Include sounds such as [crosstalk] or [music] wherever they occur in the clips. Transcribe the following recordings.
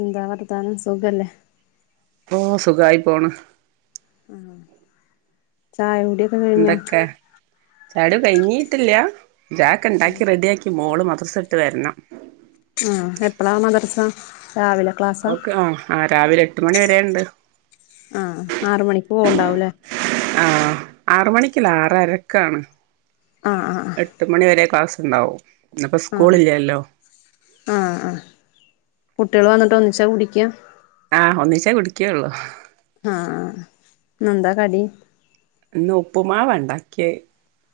എന്താ വർത്താനം സുഖല്ലേ ഓഹ് സുഖായി പോണ് ആഹ് ചായകുടി എന്തൊക്കെ ചായകുടി കഴഞ്ഞിട്ടില്ല ചായക്ക് ഉണ്ടാക്കി റെഡി ആക്കി നിക്ക് മോള് മദ്രസ ഇട്ട് വരണം ആഹ് എപ്പളാ മദർസാ രാവിലെ ക്ലാസ്സാ ഓക്ക് ആഹ് ആഹ് രാവിലെ എട്ട് മണി വരേണ്ട് ആഹ് ആറു മണിക്ക് പോവുണ്ടാവൂലേ ആഹ് ആറ്മണിക്കല്ല ആറരക്കാണ് ആഹ് ആഹ് എട്ട് മണി വരെ ക്ലാസ്ണ്ടാവും ഇന്ന്പ്പോ ആഹ് സ്കൂളില്ലല്ലോ ആഹ് ആഹ് കുട്ട്യാൾ വന്നിട്ട് ഒന്നിച്ചാ കുടിക്യാ ആഹ് ഒന്നിച്ചേ കുടിക്കേ ഒള്ളൂ ആഹ് ആഹ് ഇന്ന് എന്താ കടി ഇന്ന് ഉപ്പുമാവ ഇണ്ടാക്കെ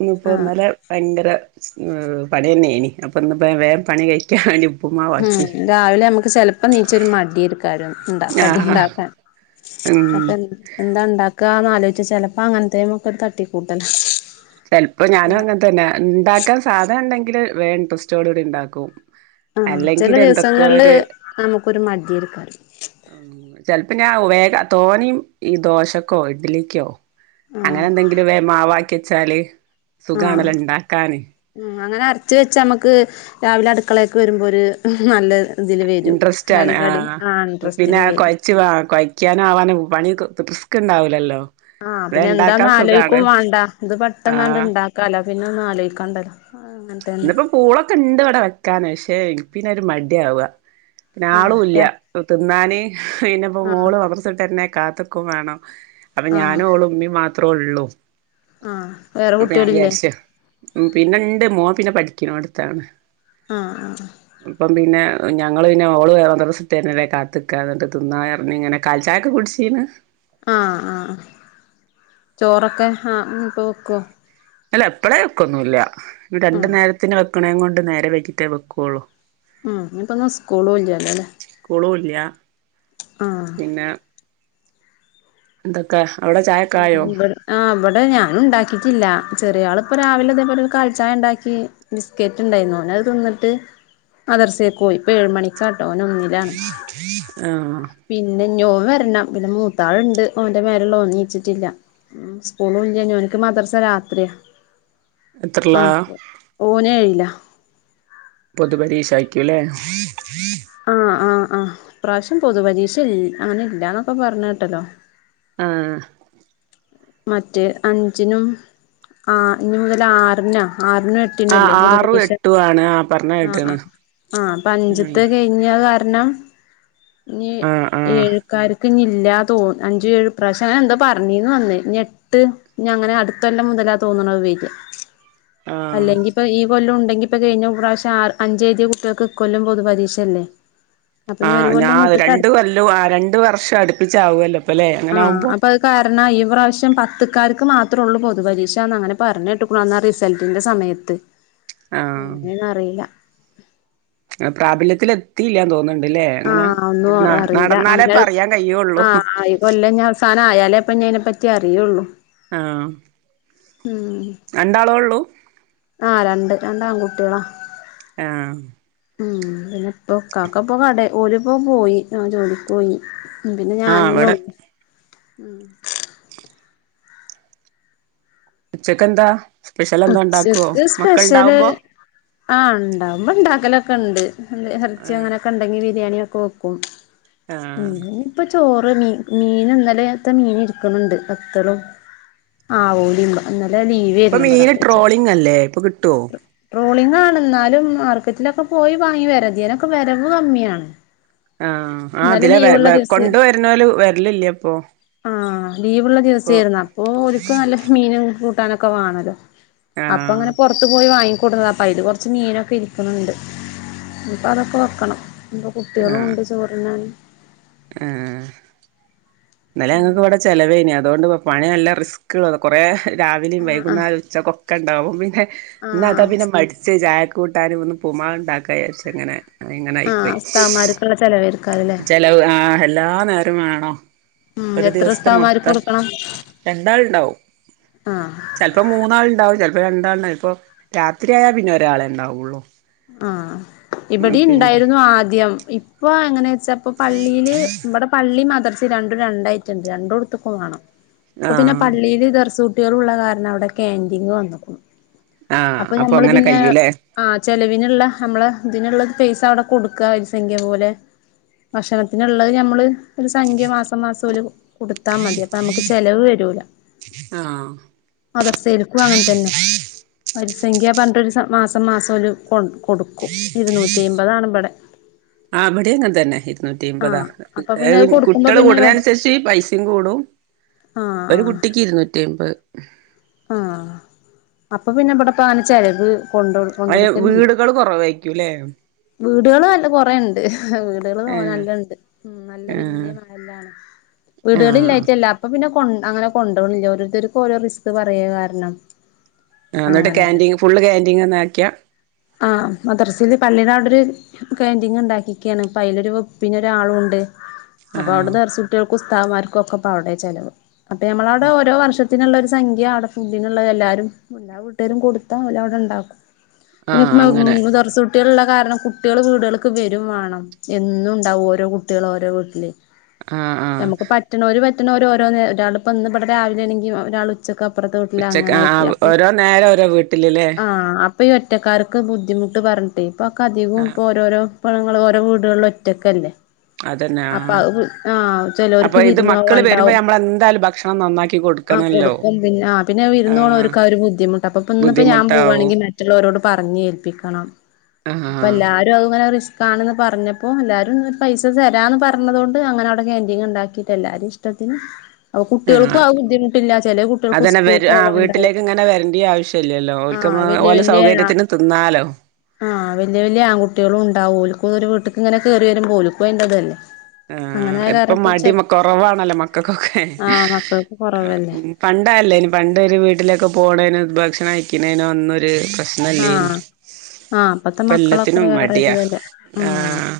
ഇന്ന് പ്പൊ ആഹ് ഇന്നലെ ഭയങ്കര ഏഹ് പണിയന്നെണി അപ്പ ഇന്ന്പ്പ വേം പണി കഴി ഞാന് ഉപ്പുമാ ഉം രാവിലെ നമുക്ക് ചെലപ്പോ നീച്ച ഒരു മടിയെര്ക്കാരം ഉണ്ട കടി ഉണ്ടാക്കാൻ ഏഹ്മ് എന്താ ഉണ്ടാക്കന്ന് ആലോയിച്ച് ചെലപ്പോ അങ്ങനത്തേ ഒക്കെ തട്ടിക്കൂട്ടലാ ചെലപ്പോ ഞാനും അങ്ങനെ തന്ന ഉണ്ടാക്കാൻ സാധനം ഉണ്ടെങ്കില് വേ ഇട്രസ്റ്റോടുകൂടി ഇണ്ടാക്കും ആഹ് ചെല അല്ലെങ്കിൽ എന്തൊക്കോ ദിവസങ്ങളില് ഒരു നമുക്കൊരു മടിയെര്ക്കാരം ഉം ചെലപ്പോ ഞാൻ വേഗ തോനെയും ഈ ദോശക്കോ, ഇഡ്ലിക്യോ അങ്ങനെ ആഹ് എന്തെങ്കിലും വെ മാവാക്കി വെച്ചാല് ആഹ് സുഖണെല്ലോ ഇണ്ടാക്കാന് ഉം അങ്ങനെ അരച്ചു വെച്ച നമ്മുക്ക് രാവിലെ അടുക്കളെക്ക് വരുമ്പോ ഒരു നല്ല ഇതില് വരും ഇൻട്രസ്റ്റ് [unintelligible] ആ ഇൻട്രസ്റ്റില് വരും ച്ച് വാ കൊഴയ്ക്ക്യൻ ആവാനു പണി ക് റിസ്കിണ്ടാവില്ലല്ലോ ആഹ് പിന്നെ എന്താന്ന് ആലോയിക്കും വേണ്ട ഇത് പെട്ടന്നാണ്ട് ആഹ് ഇണ്ടാക്കാലോ പിന്നെ ഒന്ന് ആലോയിക്കാണ്ടല്ലോ അങ്ങനെ തന്നെ പൂളൊക്കെണ്ട് ഇവിടെ വെക്കാന് പക്ഷെ പിന്നെരു മടിയാവ പിന്നെ ആളൂ ആഹ് ഇല്ല തിന്നാന് പിന്നപ്പോ ആഹ് മോള് മദര്സിറ്റന്നെ കാത്ത്‌ക്കും വേണം അപ്പൊ ആഹ് ഞാനു ഓളും ഉമ്മേം മാത്രേ ഒള്ളു ആഹ് വേറെ അപ്പൊ ഞാൻ കുട്ടികളില്ലേ വിചാരിച്ച് ഉം പിന്നെണ്ട് മോൻ പിന്നെ പഠിക്ക്ണോടുത്താണ് ആഹ് ആഹ് ഇപ്പം പിന്നെ ഞങ്ങള് പിന്നെ ഓള് മദ്രസറ്റെര്ണ വരെ കാത്ത്ക്കാ എന്നിട്ട് തിന്നാന്നറഞ് ഇങ്ങനെ കാൽചായക്ക കുടിശീന് ആഹ് ആഹ് ചോറൊക്കെ ആഹ് ഇനി ഇപ്പ വെക്കുവൊ അല്ല ഇപ്പളെ വെക്കൊന്നു ഇല്ല ഇ രണ്ടു ആഹ് നേരത്തിന് വെക്കണേ കൊണ്ട് നേരെ വയ്കിട്ടേ വെക്കുള്ളു ഉം ഇനി ഇപ്പൊ ഒന്നു സ്കൂളും ഇല്ലല്ലോ അല്ലേ കുളു ഇല്ല്യ ആഹ് എന്തൊക്കെ അവിടെ ചായക്കെ ആയോ ഇവിടെ ആ ഇബടെ ഞാനും ഉണ്ടാക്കിട്ടില്ല ചെറിയ ആളിപ്പം രാവിലെ തന്നെ ഇതേ പോലെ കാൽച്ചായ ഇണ്ടാക്കി ബിസ്കറ്റ് ഉണ്ടായിരുന്നു ഓന് അത് തിന്നിട്ട് മദർസേക്ക് പോയി ഇപ്പൊ ഏഴുമണിക്കാട്ടോ ഓന് ഒന്നിലാണ് ആഹ് പിന്നെ ഇഞോൻ വരണം പിന്നെ മൂത്താളുണ്ട് ഓന്റെ മേലെ ഉള്ളഓർ നീച്ചിട്ടില്ല ഉം [unintelligible] ഓൻക്ക് മദർസ രാത്രിയാ എത്രല്ലാ ആപ്പ് ഓനെ ഏഴില്ല പൊതുപരീക്ഷ അയ്ക്കൂല്ലേ ആഹ് ആഹ് ആഹ് ഈ പ്രാവശ്യം പൊതു പരീക്ഷ ഇ അങ്ങനെ ഇല്ലന്നൊക്കെ പറഞ് കേട്ടല്ലോ ആഹ് മറ്റേ അഞ്ചിനും ആ ഇനി മുതൽ ആറിനാ ആറിനും എ ട്ടിനും ആ അല്ലേ ആറും പൊതുപരീശ എട്ടും ആണ് ആ പറഞ്ഞ ആഹ് കേട്ട്ണ് ആഹ് ആഹ് അപ്പഞ്ചത്ത് കൈ ഞകാരണം ഇനി ആഹ് ആഹ് ഏഴ്ക്കാർ ഞ്ഞില്ലാ തോന്ന അഞ്ച് എഴ് ഇപ്രാവശം അങ്ങ എന്താ പറഞ്ഞീന്ന് അന്ന് ഞെ എട്ട് ഇഞ്ഞ് അങ്ങനെ അടുത്തൊല്ലം മുതലാ തോന്നണ് അത് വര ആഹ് അല്ലെങ്കിൽ ഇപ്പം ഈ കൊല്ലം ഉണ്ടെങ്കി ഇപ്പം കഴിഞ്ഞ പ്രാവശ്യം ആ അഞ്ച് എഴുതി കുട്ടികൾക്ക് ഇ കൊല്ലം പൊതു പരീക്ഷ അല്ലേ ആഹ് ഞാൻ രണ്ടു കൊല്ലു ആ രണ്ട് വർഷം അടുപ്പിച്ചാവല്ലോ ആഹ് അപ്പൊ അയ് കാരണം ഈ പ്രാവശ്യം പത്തക്കാർക്ക് മാത്രേ ഒള്ളൂ പൊതു പരീക്ഷാന്ന് അങ്ങനെ പറഞ്ഞ് കേട്ട്ക്ക്ണ്. അന്നാ റിസൾട്ടിൻ്റെ സമയത്ത് എങ്ങനെണറില പ്രാബല്യത്തില് എത്തിയില്ലാന്ന് തോന്ന് അല്ലേ അങ്ങനൊ ആഹ് ഒന്നും അറിയില്ല നടന്നാലേ അങ്ങനെ പറയാൻ കയ്യിഒള്ളൂ സാനം ആയാലേ. ഇപ്പം അതിനെപ്പറ്റി അറിയെള്ളൂ ആഹ് രണ്ടാള് ഒള്ളൂ ആഹ് രണ്ട് രണ്ടാൺ കുട്ട്യാളാ ആഹ് ഉം പിന്നെപൊ കാക്കപ്പോ കട ഓലിപ്പം പോയി ഞൻ ജോലിക്ക് പോയി ഉം പിന്നെ ആഹ് ഞാനെന്നെ ഇവിടെ ഒള്ളു ഉം ഉച്ചക്ക്ന്താ സ്പെഷ്യൽ എന്താ ഉണ്ടാക്കുവോ ഉച്ചക്ക് മക്കൾ സ്പെഷ്യല് ഉണ്ടാവുമ്പോ ആഹ് ഉണ്ടാവുബോ ഉണ്ടാക്കലൊക്കെ ഇണ്ട് ഇറച്ചിയ ആഹ് അങ്ങനെയൊക്കെ ഉണ്ടങ്കി ബിരിയാണിയൊക്കെ വെക്കും ആഹ് ഉം ഇപ്പൊ ചോറ് മീ മീന് ഇന്നലത്തെ മീന് ഇരിക്കുണ് ണ്ട് ബത്തളും ആഹ് ഓലി ഇന്നലെ ലീവ് ഇപ്പൊ ആയിരുന്നു ഇവിടെ മീന് ട്രോളിംഗ് അല്ലേ ഇപ്പൊ കിട്ടോ ട്രോളിംഗാണ് ഇന്നാലും മാർക്കറ്റിലൊക്കെ പോയി വാങ്ങി വരാ ഇതിനൊക്കെ വരവ് കമ്മിയാണ് ആഹ് ആ ഇന്നലെ ലീവുള്ള ഇതിലെ ദിവസം കൊണ്ടുവരുന്നോല് വരലില്ല ഇപ്പൊ ആഹ് ലിവുള്ള ദിവസ ഇപ്പൊ ആരുന്നു അപ്പൊ ഓല്ക്ക് നല്ല മീനും കൂട്ടാനൊക്കെ വേണല്ലോ അപ്പൊ ആഹ് ഇങ്ങനെ പുറത്ത് പോയി വാങ്ങി കെട്ന്നതാ അപ്പെ അയില് കുറ ച്ച് മീനൊക്കെ ഇരിക്കുണുണ്ട് അപ്പോ അതൊക്കെ വെക്കണം ഇന്ന് ആഹ് കുട്ട്യാളുണ്ട് ചോറ് തിന്നാന് ആഹ് ഇന്നലെ ഞങ്ങൾക്ക് ഇവിടെ ചിലവ്വേയ്നി അതുകൊണ്ട് പണി നല്ല റിസ്കള്ള കുറേ രാവിലെയും ആഹ് ആഹ് വൈകുന്നരം ഉച്ചക്ക് ഒക്കെ ഇണ്ടാവും പിന്നെ ഇന്ന് അതാ ആഹ് പിന്നെ മടിച്ച് ചായക്ക് കൂട്ടാനും ഒന്ന് ഉപ്പുമാവ് ഉണ്ടാക്കാ വിചാരിച്ച് അങ്ങനെ ആഹ് ഇങ്ങനെയിപ്പോയി ഉസ്താദ്മാർക്കുള്ള ചെലവേര്ക്കാരല്ലേ ചെലവ് ആ എല്ലാ നേരവും വേണോ ഉം എത്ര ഉസ്താദ്മാര്ക്ക് കൊടുക്കണം രണ്ടാൾണ്ടാവും ആഹ് ചിലപ്പോ മൂന്നാൾ ണ്ടാവും ചിലപ്പോ രണ്ടാൾ ണ്ടാവും ഇപ്പ രാത്രിയായൽ പിന്നെ ഒരാളെ ഉണ്ടാവുള്ളൂ ആഹ ഇവിടെ പിന്നെ ഉണ്ടായിരുന്നു ആദ്യം ഇപ്പൊ എങ്ങനെ വച്ചാ ഇപ്പൊ പള്ളിയില് ഇമ്മടെ പള്ളി മദ്രസ രണ്ടും രണ്ടായിട്ടുണ്ട് രണ്ടു ടുത്തക്കും വേണം ഇ പ്പ പിന്നെ ആഹ് പള്ളിൽ ദർസ് കുട്ടികൾ ഉള്ള കാരണം അവിടെ കന്റീങ് വന്നക്കണം ആഹ് അപ്പൊ നഞമ്മള് അങ്ങനെ പിന്നെ കയ്യൂല്ലേ ആ ചെലവിനുള്ള നമ്മള ഇതിനുള്ളത് പൈസ അവിടെ കൊടുക്കാ വരി സംഖ്യ പോലെ ഭക്ഷണത്തിന്ള്ളത് നഞമ്മള് ഒരു സംഖ്യ മാസം മാസം ഓല് കൊടുത്താ മതി അപ്പൊ നമുക്ക് ചെലവ് വരൂല ആഹ് മതർ സേൽക്കും അങ്ങനെ തന്നെ പരിസംഖ്യ പറഞ്ട്ട് രു മാസം മാസംഓല് കൊണ്ടു കൊടുക്കും ഇരുന്നൂറ്റിമ്പതാണ് ഇവിടെ ആ ഇവടി അങ്ങെനെ തന്നെ ഇരുന്നൂറ്റി അമ്പതാ ആഹ് അപ്പൊ പിന്നെ അത് കൊടുക്കുമ്പോ കുട്ടികൾ പിന്നെ കൂടണ വേ അനുസരിച്ചി പൈസിം കൂടും ആഹ് ഒരു കുട്ടിക്ക് ഇരുന്നൂറ്റി അയ്മ്പത് ആഹ അപ്പൊ പിന്നെ ഇവിടെ പന ചിലവ് കൊണ്ട അ വീടുകൾ കുറവായിരിക്കും അല്ലേ വീടുകളൾ നല്ല കുറേ ഉണ്ട് വീടുകള്തോന ഏഹ് നല്ലണ്ട് ഉ നല്ല ഏഹ് വല്ല്യ മഹല്ലാണ് ആഹ് വീടുകളില്ലായിട്ടല്ല [unintelligible] അപ്പൊ പിന്നെ കൊ അങ്ങനെ കൊണ്ടോണില്ല ഓരോരുത്തർക്ക് ഓരോ റിസ്ക് പറയ കാരണം ആ എന്നിട്ട് അങ്ങനെയാണ് ക്ന്റീൻ ഫുള്ള് ക്യാൻറീൻങ്ന്ന് ആക്കിയാ ആ മദർസിൽ പള്ളീുടെ അവിടൊ ഒരു കേന്റിങ് ഉണ്ടാക്കിക്ക്യാണ് ഇപ്പ അതിലൊരു വെപ്പിിനൊരാളുണ്ട് അപ്പൊ അവിടെ ആഹ് ദർസുട്ടികൾക്കും ഉസ്താവ്മാർക്കും ഒക്കെ പ്പ അവിടെ ചെലവ് അപ്പൊഞമ്മൾവിടെ ഓരോ വർഷ ത്തിനുള്ളരു സംഖ്യ അവിടെ ഫുഡിനുള്ള എല്ലാവരും എല്ലാ വീട്ടുകാരും കൊടുത്താൽ അവലും അവിടെ ഉണ്ടാക്കും പിന്നെ ആഹ് അങ്ങനെ [unintelligible] കുട്ടികളുള്ള കാരണം കുട്ടികൾ വീടുകൾക്ക് വരും വേണം എന്നും ഉണ്ടാവും ഓരോ കുട്ടികൾ ഓരോ വീട്ടില് ആഹ് ആഹ് നമുക്ക് പറ്റണോര് പറ്റുന്നോര് ഓരോ നേ ഒരാൾ ഇപ്പൊ ഇന്ന് ഇവിടെ രാവിലെ ആണെങ്കിൽ ഒരാൾ ഉച്ചക്കപ്പത്ത്ട്വീട്ടില് ഉച്ചക്ക് അങ്ങനെ ആയിട്ട ആഹ് അപ്പൊ ഓരോ നേരം ഓരോ വീട്ടിലല്ലേ ആ ഇപ്പ ഈ ഒറ്റക്കാർക്ക് ബുദ്ധിമുട്ട് പറഞ്ഞിട്ട് ഇപ്പോൾൊക്കെ അധികവും ആഹ് ഇപ്പ ഓരോരോ പങ്ങൾ ഓരോ വീടുകളില ഒറ്റക്കല്ലേ അതന്നെ അപ്പൊ ആഹ് ആഹ അപ്പൊ ചിലവർക്ക് ഇത് വിരുന്നോ വാൻ മക്കള് വരുമ്പോ ണ്ടാവും നമ്മളെന്തായാലും ഭക്ഷണം നന്നാക്കി ആ കൊടുക്കണല്ലോ കൊടുക്കും പിന്നെ പിന്നെ ആഹ് വിരുന്നോണോര്ക് ആ ഒരു ബുദ്ധിമുട്ട അപ്പ ഇന്ന് പ്പ ഞാൻ ബുദ്ധിമുട്ടാവും പോവാണെങ്കിൽ മറ്റുള്ളോരോട് പറഞ്ഞ ഏൽപ്പിക്കണം ആഹ് അപ്പ എല്ല ങ്ങനെ റിസ്ക് ആണന്ന് പറഞ്ഞപ്പോ എല്ലരും ങ്ങനെ പൈസ തരാന്ന് പറഞ്ഞത കൊണ്ട് അങ്ങനെ അവിടെ കൻറീങ് ഉണ്ടാക്കിട്ട് എല്ലാരും ഇഷ്ടത്തിന് അപ്പൊ ആഹ് കുട്ടികൾക്കും ആ ബുദ്ധിമുട്ടില്ല ചെല കുട്ടികൾക്ക് അതന്നെ സ്കൂൾക്ക് പോകാനുണ്ടാവ ല്ലല്ലോ ഓൽക്ക് ഓലെ സൗകര്യത്തിനന് തിന്നാലോ ആഹ് വല്യ വല്ലിയ ആൺകട്ടികളും ഉണ്ടാവും ഓൽക്കൂ ഒരു വീട്ടക്ക് ഇങ്ങനെ കേറി വരുമ്പോഓൽക്ക് തല്ലേ ആ എപ്പം മടി മ കുറവാണല്ലോ മക്കക്കൊക്കെ ആഹ് മക്കൾക്ക് കൊറവല്ലേ പണ്ട അതല്ലേനി പണ്ടൊ ഒരു വീട്ടിലൊക്കെ പോണേന് ഭക്ഷണം കയ്ക്കുന്നേതിനോ ഒന്നൊരു പ്രശനം ആഹ് ആഹ് ഇപ്പത്തെ മക്കളൊക്കെ എല്ലാത്തിനും മടിയാ വേറെരുതല്ല ഉം ആഹ്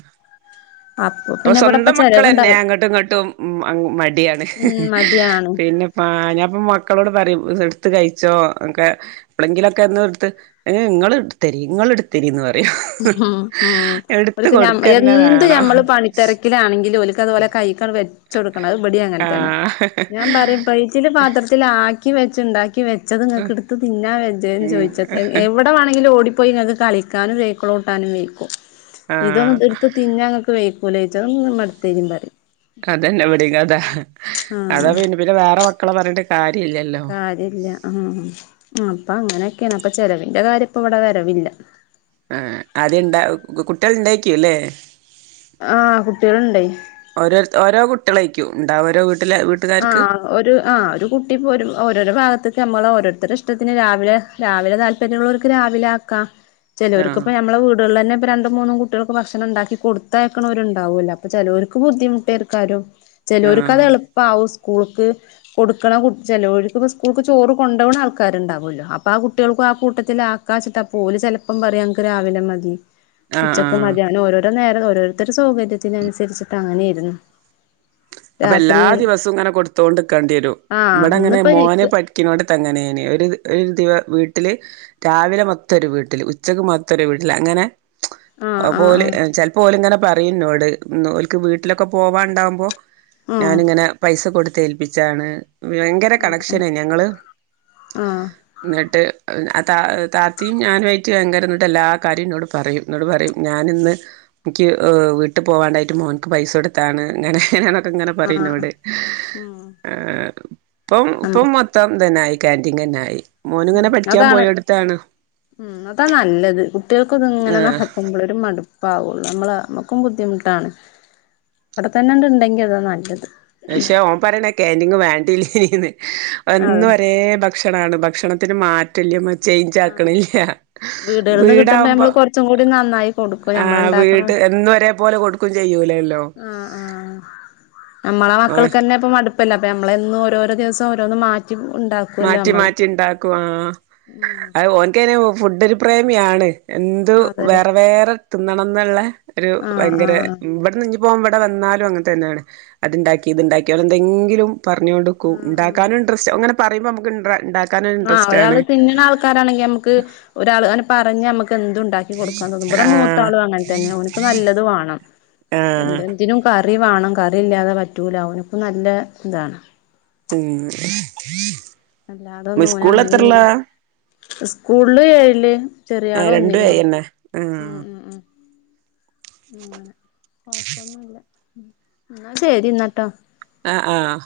അപ്പൊ ഇപ്പൊ പിന്നെ ഇവിടെപ്പ സ്വന്തം മക്കള ന്നെ ചെലവുണ്ടാവും അങ്ങോട്ടും ഇങ്ങോട്ടും ഉം മടിയാണ് ഉം മടിയാണ് പിന്നെ ആഹ് ഞാൻപ്പൊ മക്കളോട് പറിം എടുത്ത് കഴിച്ചോ ഒക്കെ എപ്പോളെങ്കിലൊക്കെ എന്ന് എടുത്ത് ഹേ നിങ്ങള് ഇടത്തേരി ഇങ്ങള് എടു എട്ത്തിരിന്ന് പറയും ഉം ഉം എടുത്ത കൊടുക്കന്നെ വേണം തെരക്കിലാണെങ്കിലും ഒലക്ക് അത് ഓലെ കൈകണ്ട് വെച്ച കൊടുക്കണം അത്പടി അങ്ങനെ തന്നെ ആഹ് ഞാൻ പറിം പൈറ്റിൽ പാത്രത്തിലാക്കി വെച് ഇണ്ടാക്കി വെച്ചത് നിങ്ങക്ക് എടുത്ത് തിന്നാ വേചേന്ന് ഉം ചോദിച്ചത് എവി ടെ വണെങ്കിലും ഓടിപ്പോയി നിങ്ങക്ക് കളിക്കാനും സൈക്കിൾ ഓട്ടാനും വെയ്ക്കും ഇതൊന്നും ആഹ് ഇതടുത്ത് തിന്ന അങ്ങക്ക് വേക്കൂലച്ച ഒന്ന്മ്മ ത്തേരി പറിം അതന്നെ എവിടിം കഥ ആഹ് അതാ പിന്നെ പിന്നെ വേറെ മക്കളെ പറഞ്ഞിട്ട് കാര്യം ഇല്ല കാര്യ ഇല്ല ആഹ് അപ്പൊ അങ്ങനെയൊക്കെയാണ് അപ്പൊ ചെലവിന്റെ കാര്യം ഇപ്പ ഇവിടെ വരവില്ല ആഹ് അത്ണ്ടാ കുട്ടിൾ ഇണ്ടായിറ്റ്ല്ലല്ലേ ആഹ് കുട്ടികൾഡേ ഓരോര് ഓരോ കുട്ടളായിക്കും ഉണ്ടാ ഒരു വീട്ടിലെ വീട്ടുകാർക്ക് ആഹ് ഒരു ആഹ് ഒരു കുട്ടി ഇപ്പോ ഒരു ഓരോരോ ഭാഗത്തേക്ക് നമ്മള ഓരോരുത്തരെ ഇഷ്ടത്തിന് രാവിലെ രാവിലെ താല്പര്യമുള്ളവർക്ക് രാവിലെ ആക്കാം ചെലെർക് ഇപ്പ ആഹ് നമ്മളെ വീടുകളിൽന്നെ പ്പ രണ്ട് മൂന്നും കുട്ടികൾക്ക് ഭക്ഷണം ഇണ്ടാക്കി കൊടുത്തയക്ക്നോര്ണ്ടാവേല്ലെ അപ്പൊ ചെലെർക്ക് ബുദ്ധിമുട്ടിക്കാരം ചിലോരിക്കത് ആഹ് എളുപ്പ ആവും സ്കൂള്ക്ക് കൊടുക്കണ ചെലോഴിക്ക് ഇപ്പം സ്കൂൾക്ക് ചോറ് കൊണ്ടപോകണ ആൾക്കാരുണ്ടാവുമല്ലോ അപ്പ ആ കുട്ടികൾക്കും ആ കൂട്ടത്തിൽ ആ ക്കാച്ചിട്ടാ പോവുല ചെലപ്പം പറയും അംഗ് രാവിലെ മതി ആഹ് ഉച്ചക്ക് ആഹ് മതി അങ്ങനെ ഓരോരോ നേരം ഓരോരുത്തരു സൗകര്യത്തിനനുസരിച്ചിട്ട് അങ്ങനൊയിരുന്നു അപ്പൊ എല്ലാ ദിവസവും ഇങ്ങനെ കൊടുത്തോണ്ടിക്കണ്ടി വരും ആഹ് ഇവിടെ അങ്ങനെ ഇന്നിപ്പോ മോനെ എനിക്ക് പഠി ക്ക്നൊടത്ത് അങ്ങനെണ് ഒരു ഒരു ദിവ വീട്ടില് രാവിലെ മൊത്തരു വീട്ടില് ഉച്ചയ്ക്ക് മൊത്തരു വീട്ടില് അങ്ങനെ ആഹ് അപ്പ ഓല് ആഹ് ചെലപ്പോ ഓല് ഇങ്ങനെ പറയും എന്നോട് ഓൽക്ക് വീട്ടിലൊക്കെ പോവാണ്ടാവുമ്പോ ആഹ് ഞാനിങ്ങനെ പൈസ കൊടുത്തേൽപ്പിച്ചാണ് ഭയങ്കര കണക്ഷനെ ഞങ്ങള് അഹ് എന്നിട്ട് ആ ത താത്തിയും ഞാനും ആയിട്ട് ഭയങ്കരം എന്നിട്ട് എല്ലാ കാര്യോ എന്നോട് പറയും എന്നോട് പറയും ഞാനിന്ന് എനിക്ക് വീട്ട് പോവാണ്ടായിട്ട് മോൻക്ക് പൈസ കൊടുത്താണ് എങ്ങനെയാണ്ക്കെ ഇങ്ങനെ ആഹ് പറയും ആഹ് ഇന്നോട് ഉം അഹ് ഇപ്പം ഉം ഇപ്പം മൊത്തം ഇതന്നായി കാൻറിങ്ങന്നായി ഉം ഇങ്ങനെ പഠിക്കാൻ അതാണ് പോയ എടുത്താണ് ഉം അതാ നല്ലത് കുട്ടികൾക്കൊന്നും ഇങ്ങനെ ആഹ് നടക്കുമ്പോളെ ഒരു മടു പ്പാവുള്ളൂ നമ്മള് നമ്മുക്കും ബുദ്ധിമുട്ടാണ് അവിടെ തന്നെണ്ട ഇണ്ടെങ്കിൽ അതാ നല്ലത് പക്ഷെ ഓൻ പറയണ കാൻന്റിങ്ങ് വേണ്ടല്ലേന്ന് യെന്നും അതെ ഒരേ ഭക്ഷ ണാണ് ഭക്ഷണത്തിന് മാറ്റം റ്റല്ലമ്മ ആഹ് ചേയ്ഞ്ചാക്കണില്ല വീടുകളിൽന്ന് കിട്ടുമ്പോ വീടാവുമ്പോ നമ്മള് കുറച്ചും കൂടി നന്നായി കൊടുക്കും നമ്മൾ ആഹ് ഉണ്ടാക്കണ വീട്ട് എന്നും ഒരേ പോലെ കൊടുക്കും ചെയ്യൂലേല്ലോ ആഹ് ആഹ് നമ്മളെ ആഹ് മക്കൾന്നെ ഇപ്പം മടുപ്പല്ല അപ്പം നമ്മള് എന്നും ഓരോര ദിവസം ഓരോന്ന് മാറ്റി ഇണ്ടാ മാറ്റി മാറ്റി ഇണ്ടാക്കും ആഹ് ഉം അഹ്ഓൻക്കേന് ഫുഡൊരു പ്രേമിയാണ് എന്തു അതെല്ലേ വേറെ വേറെ തിന്നണം ന്നുള്ള ഒരു ആഹ് ഭയങ്കര ആഹ് ഇവിടെന്ന്ന്നി പ്പോ ഓൻ ഇവിടെ വന്നാലും അങ്ങനെ തന്നെയാണ് അത്ണ്ടാക്കി ഇത്ണ്ടാക്കി അവിടെ എന്തെങ്കിലും പറഞ്ഞ കൊടുക്കും ആഹ് ആഹ് ഇണ്ടാക്കാനും ഇൻട്രസ്റ്റ് ഓൻങ്ങനെ പറയുമ്പോ നമുക്ക്ണ്ട ഇണ്ടാ ആഹ് ഒരാള് തിന്നണഅ ആൾക്കാരാണെങ്കിൽ നമുക്ക് ഒരാൾ അങ്ങനെ പറഞ്ഞ നമക്ക് എന്തു ഇണ്ടാക്കി കൊടുക്കാൻ തോന്നും ഇവിടെ മു ആഹ് മൂത്താളും അങ്ങനെ തന്നെ ഓന്ക്ക് നല്ലത് വാണം ആഹ് എൻത് എന്തിനും കാ റി വാണം കറി ഇല്ലാതെ പറ്റൂല ഓന്ക്കും നല്ല ഇതാണ് ഉം അല്ലാതൊന്നും ഓന് സ്കൂളിൽ അങ്ങനിം എത്രേലാ ഇങ്ങനെ സ്കൂളില് ഏഴില് ചെറിയ ആഹ് ആള് രണ്ടു എ ഒന്നിലുവാ ന്നെ ഉം ആഹ് ഉം ഉം അങ്ങനെ കൊഴപ്പൊന്നുംല്ല ഉം ഇന്നാ ശരിന്നാട്ടോ ആഹ് ആഹ്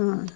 ആഹ്